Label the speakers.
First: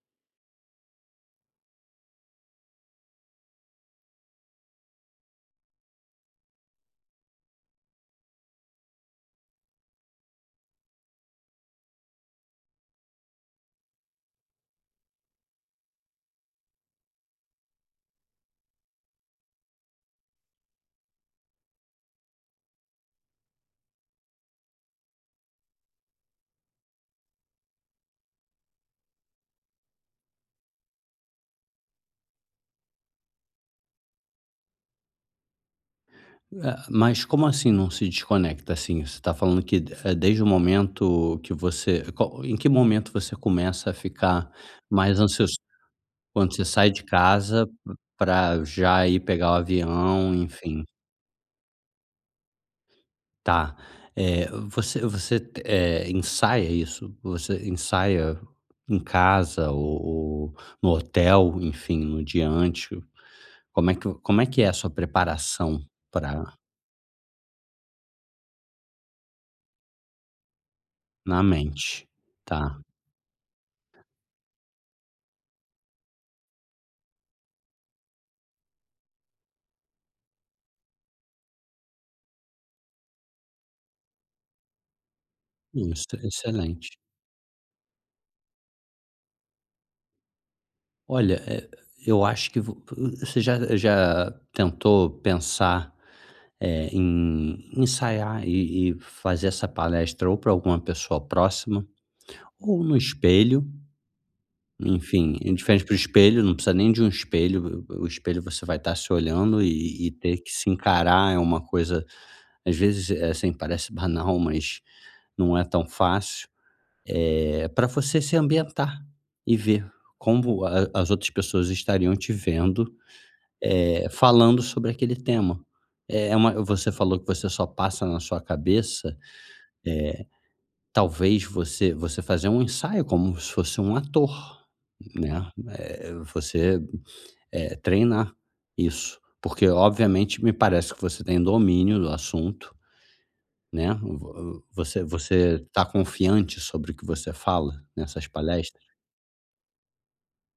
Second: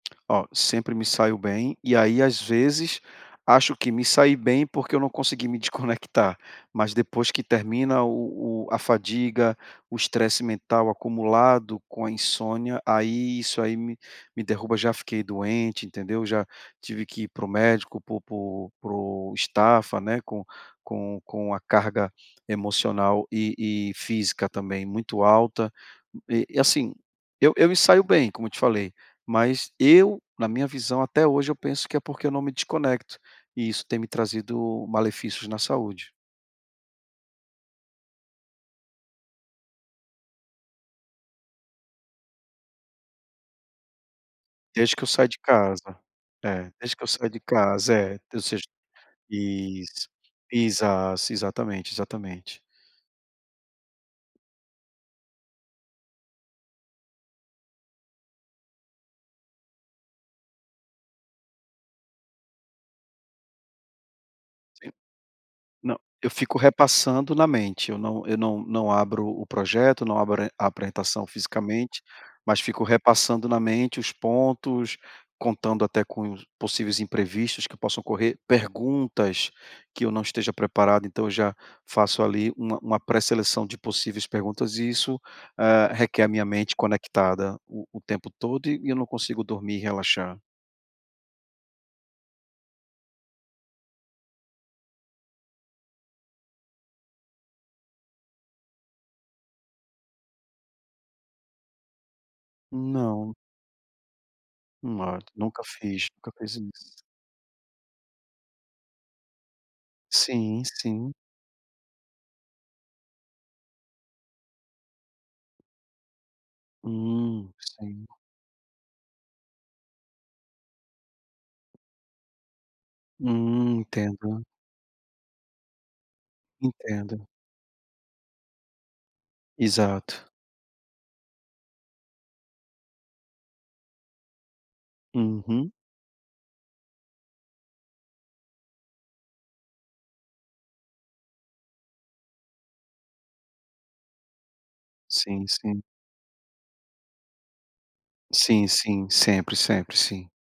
Speaker 1: Oh, sempre me saio bem e aí, às vezes, acho que me saí bem porque eu não consegui me desconectar, mas depois que termina o o a fadiga, o estresse mental acumulado com a insônia, aí isso aí me me derruba, já fiquei doente, entendeu? Já tive que ir para o médico, por por por estafa, né, com com com a carga emocional e e física também, muito alta. E e assim, eu eu me saio bem, como eu te falei, mas eu, na minha visão, até hoje eu penso que é porque eu não me desconecto e isso tem me trazido malefícios na saúde.
Speaker 2: Ah, mas como assim não se desconecta? Assim, você está falando que de é desde o momento que você qual em que momento você começa a ficar
Speaker 1: Desde que eu
Speaker 2: mais
Speaker 1: saio de
Speaker 2: ansioso
Speaker 1: casa,
Speaker 2: quando você
Speaker 1: é,
Speaker 2: sai
Speaker 1: desde
Speaker 2: de
Speaker 1: que eu saio de
Speaker 2: casa
Speaker 1: casa, é, ou
Speaker 2: pra
Speaker 1: seja
Speaker 2: já ir pegar o
Speaker 1: isso,
Speaker 2: avião? Enfim.
Speaker 1: exas exatamente, exatamente.
Speaker 2: Tá, eh, você você, eh, ensaia isso? Você ensaia em casa ou ou no hotel, enfim, no dia antes? Como é que como é que é a
Speaker 1: Sim,
Speaker 2: sua preparação?
Speaker 1: não, eu
Speaker 2: Pra
Speaker 1: fico repassando na mente, eu não eu não não abro o projeto, não abro e a apresentação
Speaker 2: Na
Speaker 1: fisicamente,
Speaker 2: mente,
Speaker 1: mas
Speaker 2: tá.
Speaker 1: fico repassando na mente os pontos, contando até com possíveis imprevistos que possam ocorrer, perguntas que eu não esteja preparado, então eu já faço ali uma uma pré-seleção de possíveis perguntas e isso, eh,
Speaker 2: Isso, tá
Speaker 1: requer a minha mente
Speaker 2: excelente.
Speaker 1: conectada o o tempo todo e e eu não consigo dormir, relaxar.
Speaker 2: Olha, eh, eu acho que vo você já já tentou pensar, eh, em ensaiar e e fazer essa palestra ou pra alguma pessoa próxima ou no
Speaker 1: Não.
Speaker 2: espelho?
Speaker 1: [unintelligible]
Speaker 2: Enfim, em
Speaker 1: nunca
Speaker 2: frente pro
Speaker 1: fiz, nunca
Speaker 2: espelho, não
Speaker 1: fiz
Speaker 2: precisa nem
Speaker 1: isso.
Speaker 2: de um espelho, v v o espelho você vai estar se olhando e e ter que
Speaker 1: Sim,
Speaker 2: se
Speaker 1: sim.
Speaker 2: encarar, é uma coisa às vezes, é assim, parece banal, mas não é tão fácil,
Speaker 1: Hum,
Speaker 2: eh, pra
Speaker 1: sim.
Speaker 2: você se ambientar e ver como a as outras pessoas estariam te vendo,
Speaker 1: Hum,
Speaker 2: eh,
Speaker 1: entendo.
Speaker 2: falando sobre aquele tema. É uma você falou que
Speaker 1: Entendo.
Speaker 2: você só passa na sua cabeça, eh,
Speaker 1: Exato.
Speaker 2: talvez você você fazer um ensaio como se fosse um ator, né?
Speaker 1: Uhum.
Speaker 2: Eh, você, eh, treinar isso, porque obviamente me parece que você tem domínio do assunto, né? Vo você
Speaker 1: Sim,
Speaker 2: você
Speaker 1: sim.
Speaker 2: está confiante sobre o que você fala? Nessas
Speaker 1: Sim,
Speaker 2: palestras?
Speaker 1: sim. Sempre, sempre. Sim.